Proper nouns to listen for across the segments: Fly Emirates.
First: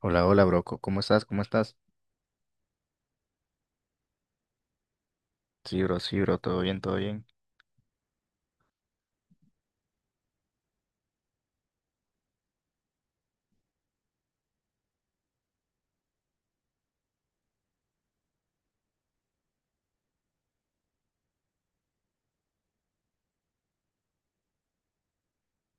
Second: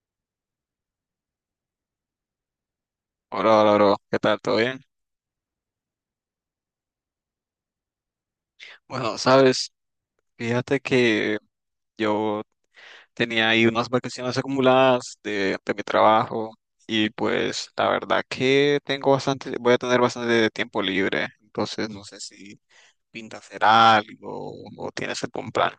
Hola, hola, bro. ¿Cómo estás? ¿Cómo estás? Hola, hola, bro. ¿Qué tal? ¿Todo bien? Sí, bro, sí, bro. Todo bien, todo bien. Bueno, sabes, fíjate que yo tenía ahí unas vacaciones acumuladas de mi trabajo y pues la verdad que tengo bastante, voy a tener bastante tiempo libre, entonces no sé si pinta hacer algo o tienes algún plan.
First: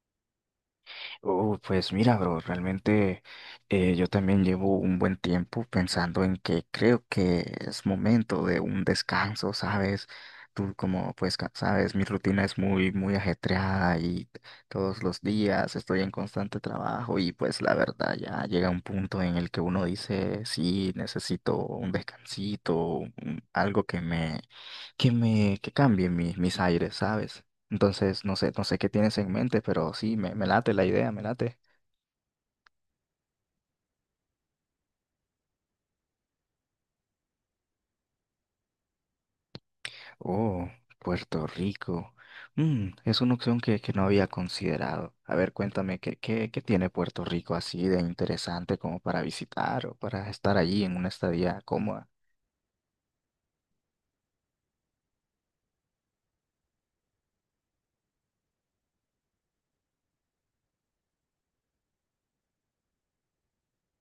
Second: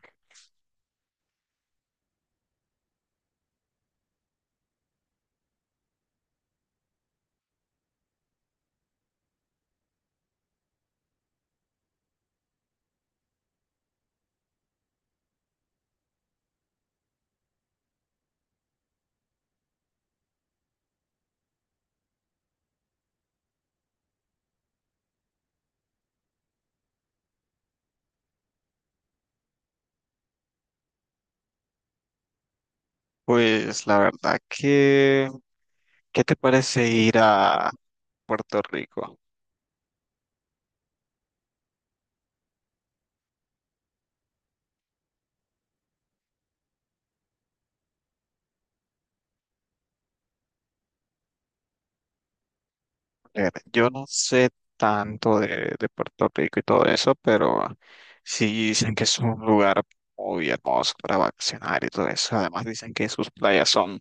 Oh, pues mira, bro, realmente yo también llevo un buen tiempo pensando en que creo que es momento de un descanso, ¿sabes? Tú como pues sabes, mi rutina es muy, muy ajetreada y todos los días estoy en constante trabajo y pues la verdad ya llega un punto en el que uno dice, sí, necesito un descansito, algo que me, que cambie mis aires, ¿sabes? Entonces, no sé, qué tienes en mente, pero sí, me late la idea, me late. Pues la verdad que, ¿qué te parece ir a Puerto Rico? Oh, Puerto Rico. Es una opción que no había considerado. A ver, cuéntame, ¿qué tiene Puerto Rico así de interesante como para visitar o para estar allí en una estadía cómoda? Yo no sé tanto de Puerto Rico y todo eso, pero sí dicen que es un lugar muy hermoso para vacacionar y todo eso. Además dicen que sus playas son,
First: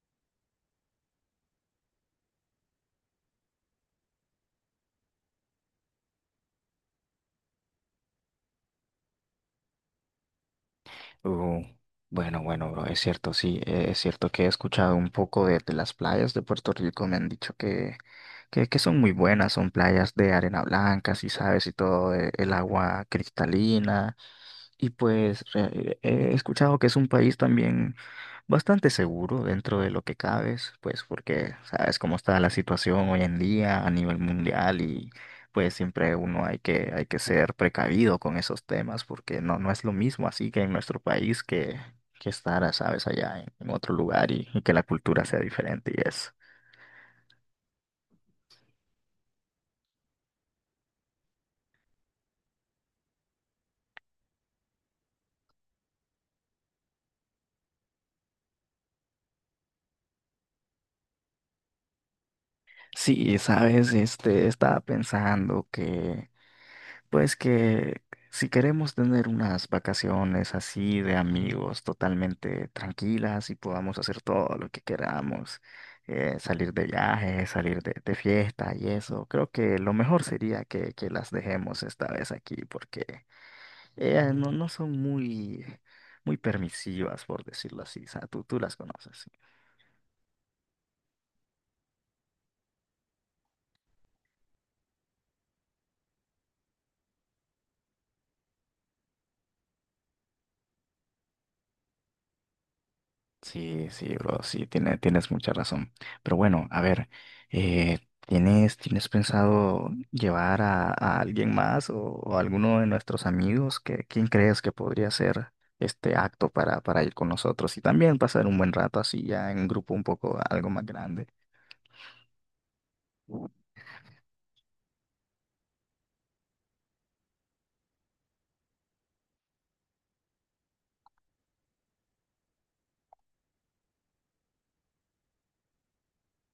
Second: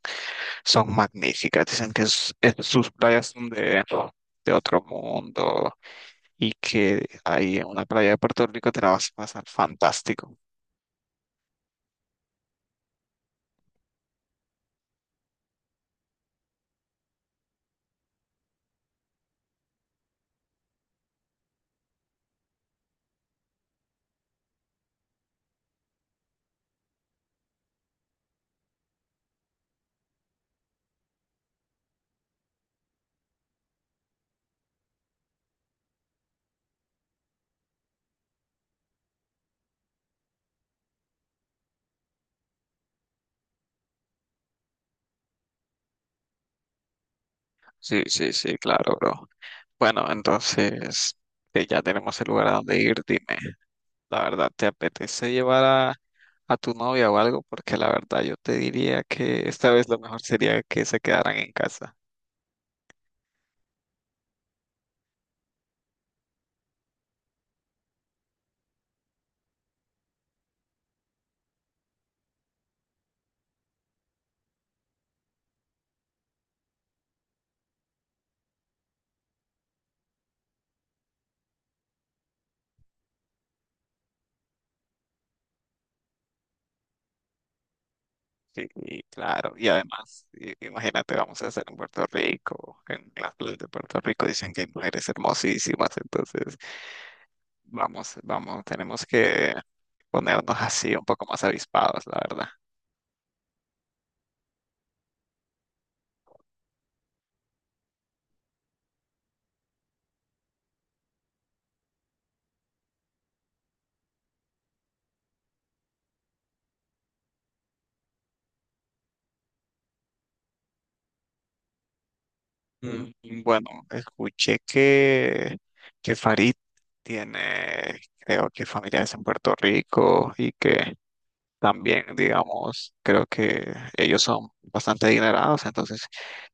son magníficas, dicen que sus playas son de otro mundo y que ahí en una playa de Puerto Rico te la vas a pasar fantástico. Oh, bueno, bueno, bro, es cierto, sí, es cierto que he escuchado un poco de las playas de Puerto Rico, me han dicho que son muy buenas, son playas de arena blanca, si sabes, y todo, el agua cristalina. Y pues he escuchado que es un país también bastante seguro dentro de lo que cabes, pues porque sabes cómo está la situación hoy en día a nivel mundial y pues siempre uno hay que ser precavido con esos temas porque no, no es lo mismo así que en nuestro país que, estar, sabes, allá en otro lugar y que la cultura sea diferente y eso. Sí, sí, sí, claro, bro. Bueno, entonces que ya tenemos el lugar a donde ir, dime, la verdad, ¿te apetece llevar a tu novia o algo? Porque la verdad yo te diría que esta vez lo mejor sería que se quedaran en casa. Sí, sabes, este, estaba pensando que Pues que si queremos tener unas vacaciones así de amigos totalmente tranquilas y podamos hacer todo lo que queramos, salir de viaje, salir de fiesta y eso, creo que lo mejor sería que las dejemos esta vez aquí porque ellas no, no son muy, muy permisivas, por decirlo así. O sea, tú Sí, las y conoces. claro, y además, imagínate, vamos a hacer en Puerto Rico, en las playas de Puerto Rico dicen que hay mujeres hermosísimas, entonces vamos, vamos, tenemos que ponernos así un poco más avispados, la verdad. Sí, sí, bro, sí, tienes mucha razón. Pero bueno, a ver, eh, ¿tienes pensado llevar a alguien más o alguno de nuestros amigos? Quién crees que podría ser este acto para ir con nosotros y también pasar un buen rato así ya en un grupo un poco algo más grande? Mm, O, Bueno, escuché que Farid tiene, creo que familiares en Puerto Rico y que también, digamos, creo que ellos son bastante adinerados, entonces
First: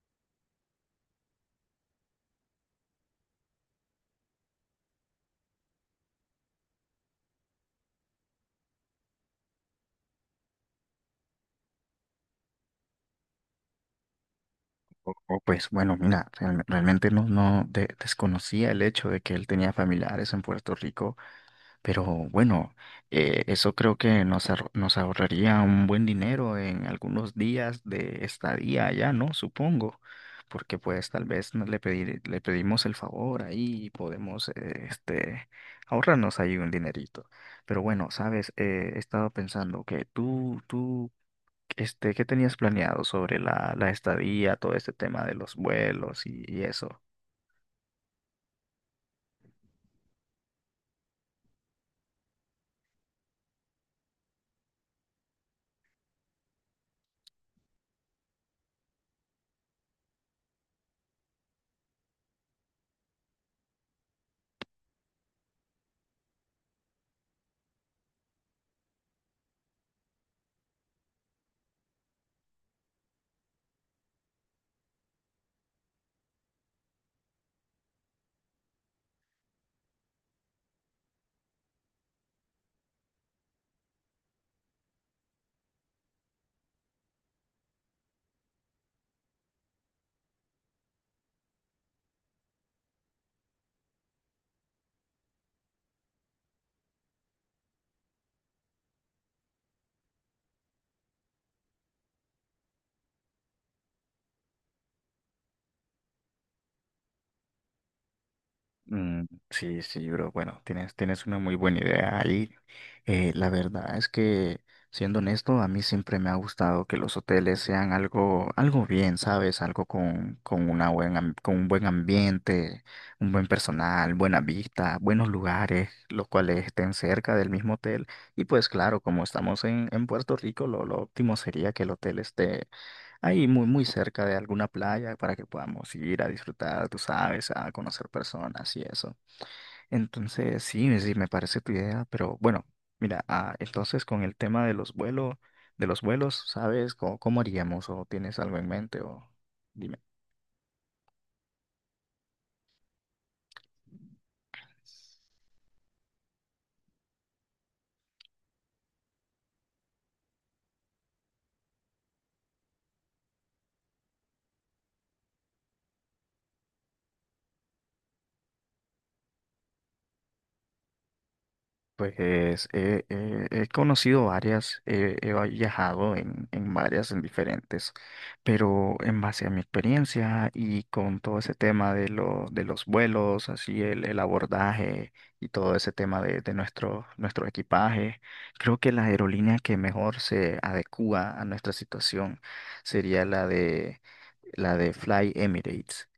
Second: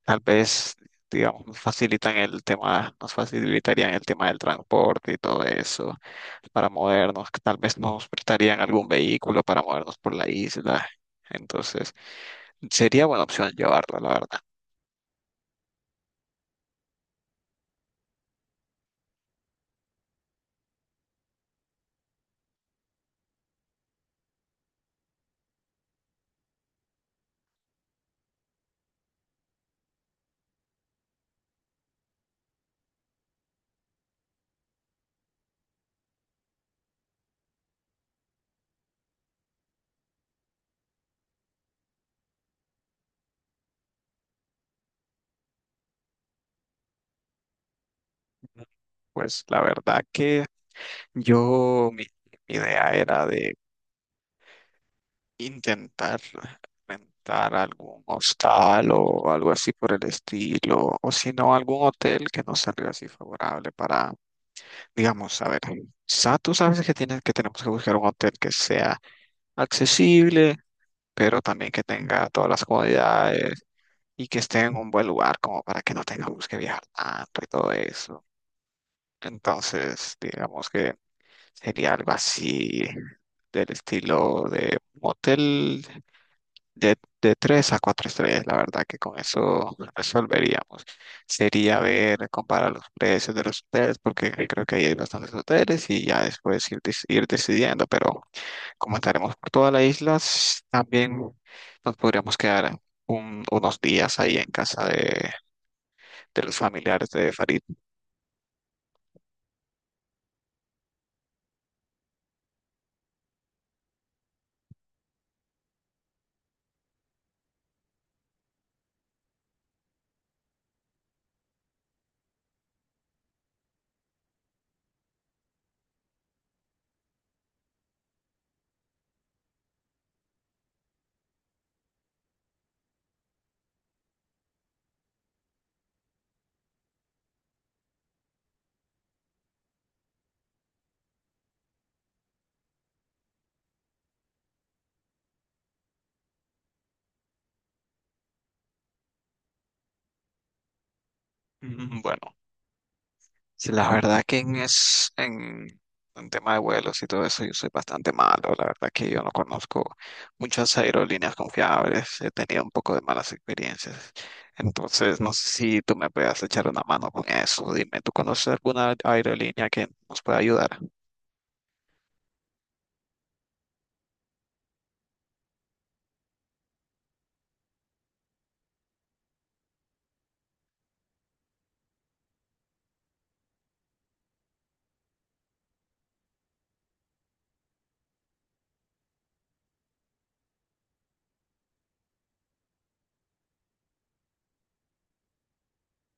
tal vez, digamos, nos facilitan el tema, nos facilitarían el tema del transporte y todo eso para movernos, que tal vez nos prestarían algún vehículo para movernos por la isla. Entonces, sería buena opción llevarla, la verdad. o, pues bueno, mira, realmente no, no desconocía el hecho de que él tenía familiares en Puerto Rico. Pero bueno, eso creo que nos ahorraría un buen dinero en algunos días de estadía allá, ¿no? Supongo, porque pues tal vez le pedimos el favor ahí y podemos este, ahorrarnos ahí un dinerito. Pero bueno, sabes, he estado pensando que tú, este, ¿qué tenías planeado sobre la estadía, todo este tema de los vuelos y eso? Pues la verdad que yo, mi, mi idea era de intentar rentar algún hostal o algo así por el estilo, o si no, algún hotel que nos salga así favorable para, digamos, a ver, tú sabes que tienes que tenemos que buscar un hotel que sea accesible, pero también que tenga todas las comodidades y que esté en un buen lugar como para que no tengamos que viajar tanto y todo eso. Entonces, digamos que sería algo así del estilo de motel de 3 a 4 estrellas, la verdad que con eso resolveríamos. Sería ver, comparar los precios de los hoteles, porque creo que ahí hay bastantes hoteles y ya después ir, ir decidiendo, pero como estaremos por toda la isla, también nos podríamos quedar unos días ahí en casa de los familiares de Farid. Mm, sí, sí, bro. Bueno, tienes una muy buena idea ahí. La verdad es que, siendo honesto, a mí siempre me ha gustado que los hoteles sean algo, bien, ¿sabes? Algo con un buen ambiente, un buen personal, buena vista, buenos lugares, los cuales estén cerca del mismo hotel. Y pues claro, como estamos en Puerto Rico, lo óptimo sería que el hotel esté ahí muy, muy cerca de alguna playa para que podamos ir a disfrutar, tú sabes, a conocer personas y eso. Entonces, sí, sí, me parece tu idea, pero bueno, mira, ah, entonces con el tema de los vuelos, ¿sabes? ¿Cómo haríamos? ¿O tienes algo en mente? O dime. Mm, Bueno, Sí, la verdad que en tema de vuelos y todo eso yo soy bastante malo. La verdad que yo no conozco muchas aerolíneas confiables. He tenido un poco de malas experiencias. Entonces, no sé si tú me puedas echar una mano con eso. Dime, ¿tú conoces alguna aerolínea que nos pueda ayudar? Pues he conocido varias, he viajado en varias, en diferentes, pero en base a mi experiencia y con todo ese tema de los vuelos, así el abordaje y todo ese tema de nuestro, equipaje, creo que la aerolínea que mejor se adecúa a nuestra situación sería la de Fly Emirates.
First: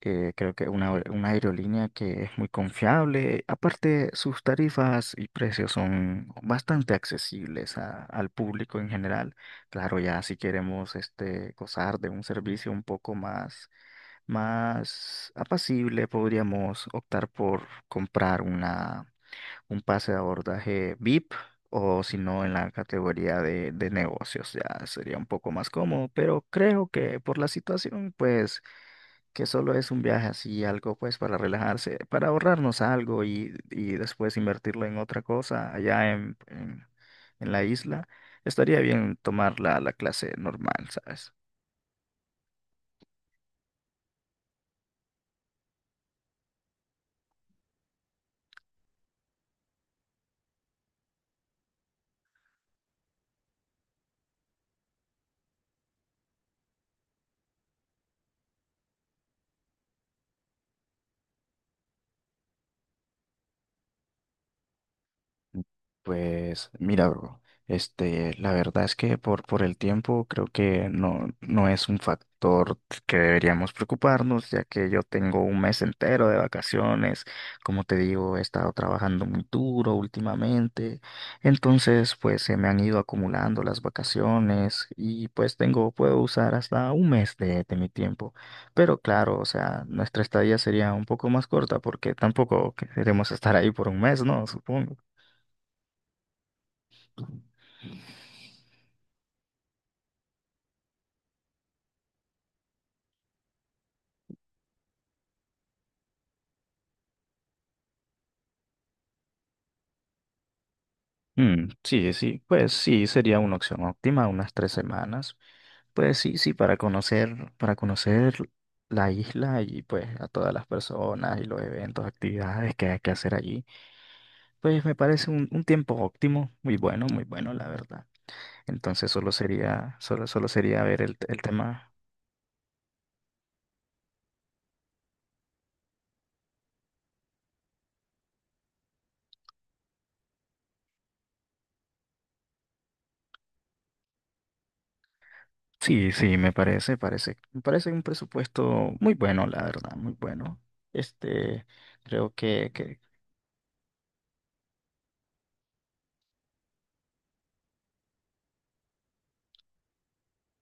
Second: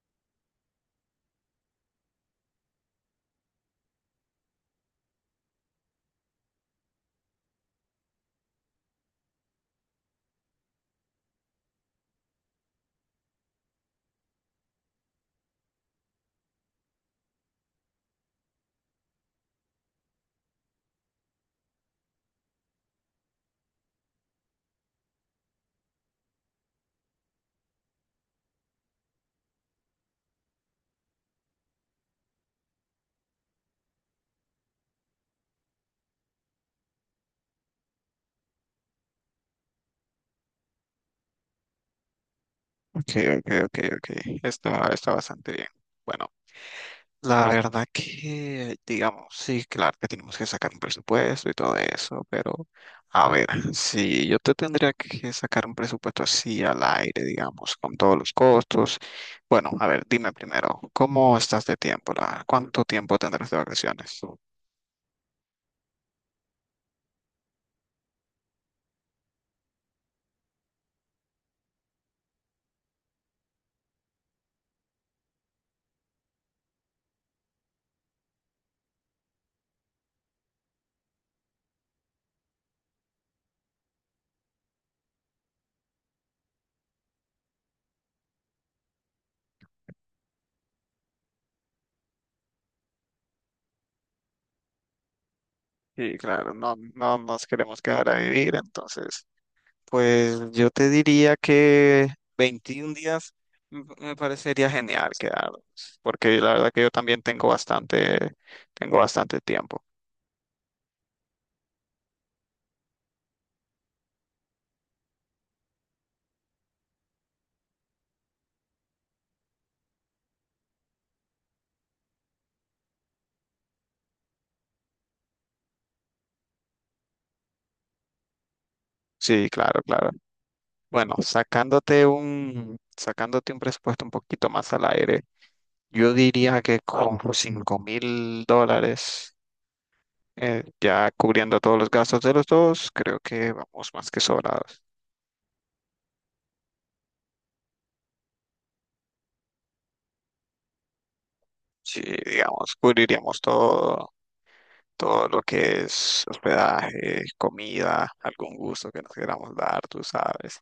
Creo que una aerolínea que es muy confiable. Aparte, sus tarifas y precios son bastante accesibles al público en general. Claro, ya si queremos este, gozar de un servicio un poco más apacible, podríamos optar por comprar un pase de abordaje VIP. O si no en la categoría de negocios ya sería un poco más cómodo, pero creo que por la situación pues que solo es un viaje así, algo pues para relajarse, para ahorrarnos algo y después invertirlo en otra cosa allá en la isla, estaría bien tomar la clase normal, ¿sabes? Ok, ok, ok, ok. Está, está bastante bien. Bueno. La verdad que, digamos, sí, claro que tenemos que sacar un presupuesto y todo eso, pero a ver, si yo te tendría que sacar un presupuesto así al aire, digamos, con todos los costos. Bueno, a ver, dime primero, ¿cómo estás de tiempo? ¿Cuánto tiempo tendrás de vacaciones? Pues mira, bro, este, la verdad es que por el tiempo creo que no, no es un factor que deberíamos preocuparnos, ya que yo tengo un mes entero de vacaciones, como te digo, he estado trabajando muy duro últimamente, entonces pues se me han ido acumulando las vacaciones y pues puedo usar hasta un mes de mi tiempo, pero claro, o sea, nuestra estadía sería un poco más corta porque tampoco queremos estar ahí por un mes, ¿no? Supongo. Sí, claro, no, no nos queremos quedar a vivir, entonces pues yo te diría que 21 días me parecería genial quedarnos, porque la verdad que yo también tengo bastante tiempo. Mm, sí, sí, pues sí, sería una opción óptima, unas 3 semanas. Pues sí, sí, para conocer la isla y pues a todas las personas y los eventos, actividades que hay que hacer allí, pues me parece un tiempo óptimo, muy bueno, muy bueno, la verdad. Entonces solo Sí, claro, sería, claro. solo, solo sería ver Bueno, el tema. Sacándote un presupuesto un poquito más al aire, yo diría que con $5.000, ya cubriendo todos los gastos de los dos, creo que vamos más que sobrados. Sí, sí, me parece un presupuesto muy bueno, la verdad, muy bueno. Este, Sí, creo digamos, que cubriríamos todo, todo lo que es hospedaje, comida, algún gusto que nos queramos dar, tú sabes.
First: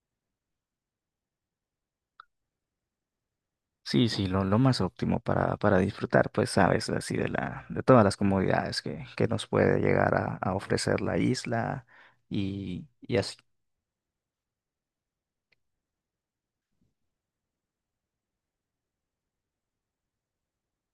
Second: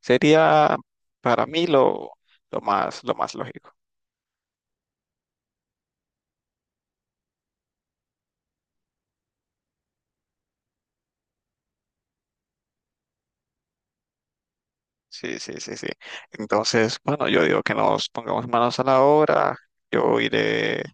Sería para mí lo más lógico. Sí, sí, lo más óptimo para disfrutar, pues sabes, así de todas las comodidades que nos puede llegar a ofrecer la isla y así. Sí, sí, sí, sí. Entonces, bueno, yo digo que nos pongamos manos a la obra. Yo iré,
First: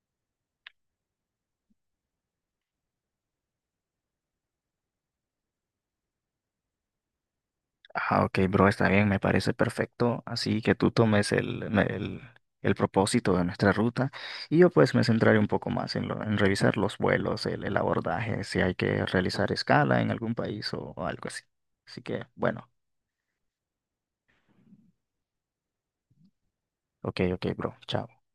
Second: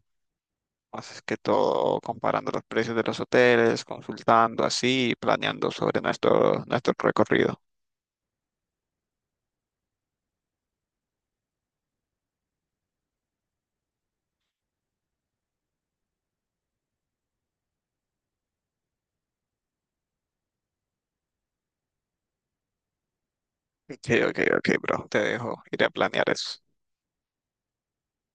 más que todo, comparando los precios de los hoteles, consultando así, planeando sobre nuestro recorrido. Ah, ok, bro, está bien, me parece perfecto. Así que tú tomes el propósito de nuestra ruta y yo pues me centraré un poco más en revisar los vuelos, el abordaje, si hay que realizar escala en algún país o algo así. Así que, bueno, Ok, ok, ok, bro, te dejo, iré a planear eso. ok, ok, bro, chao.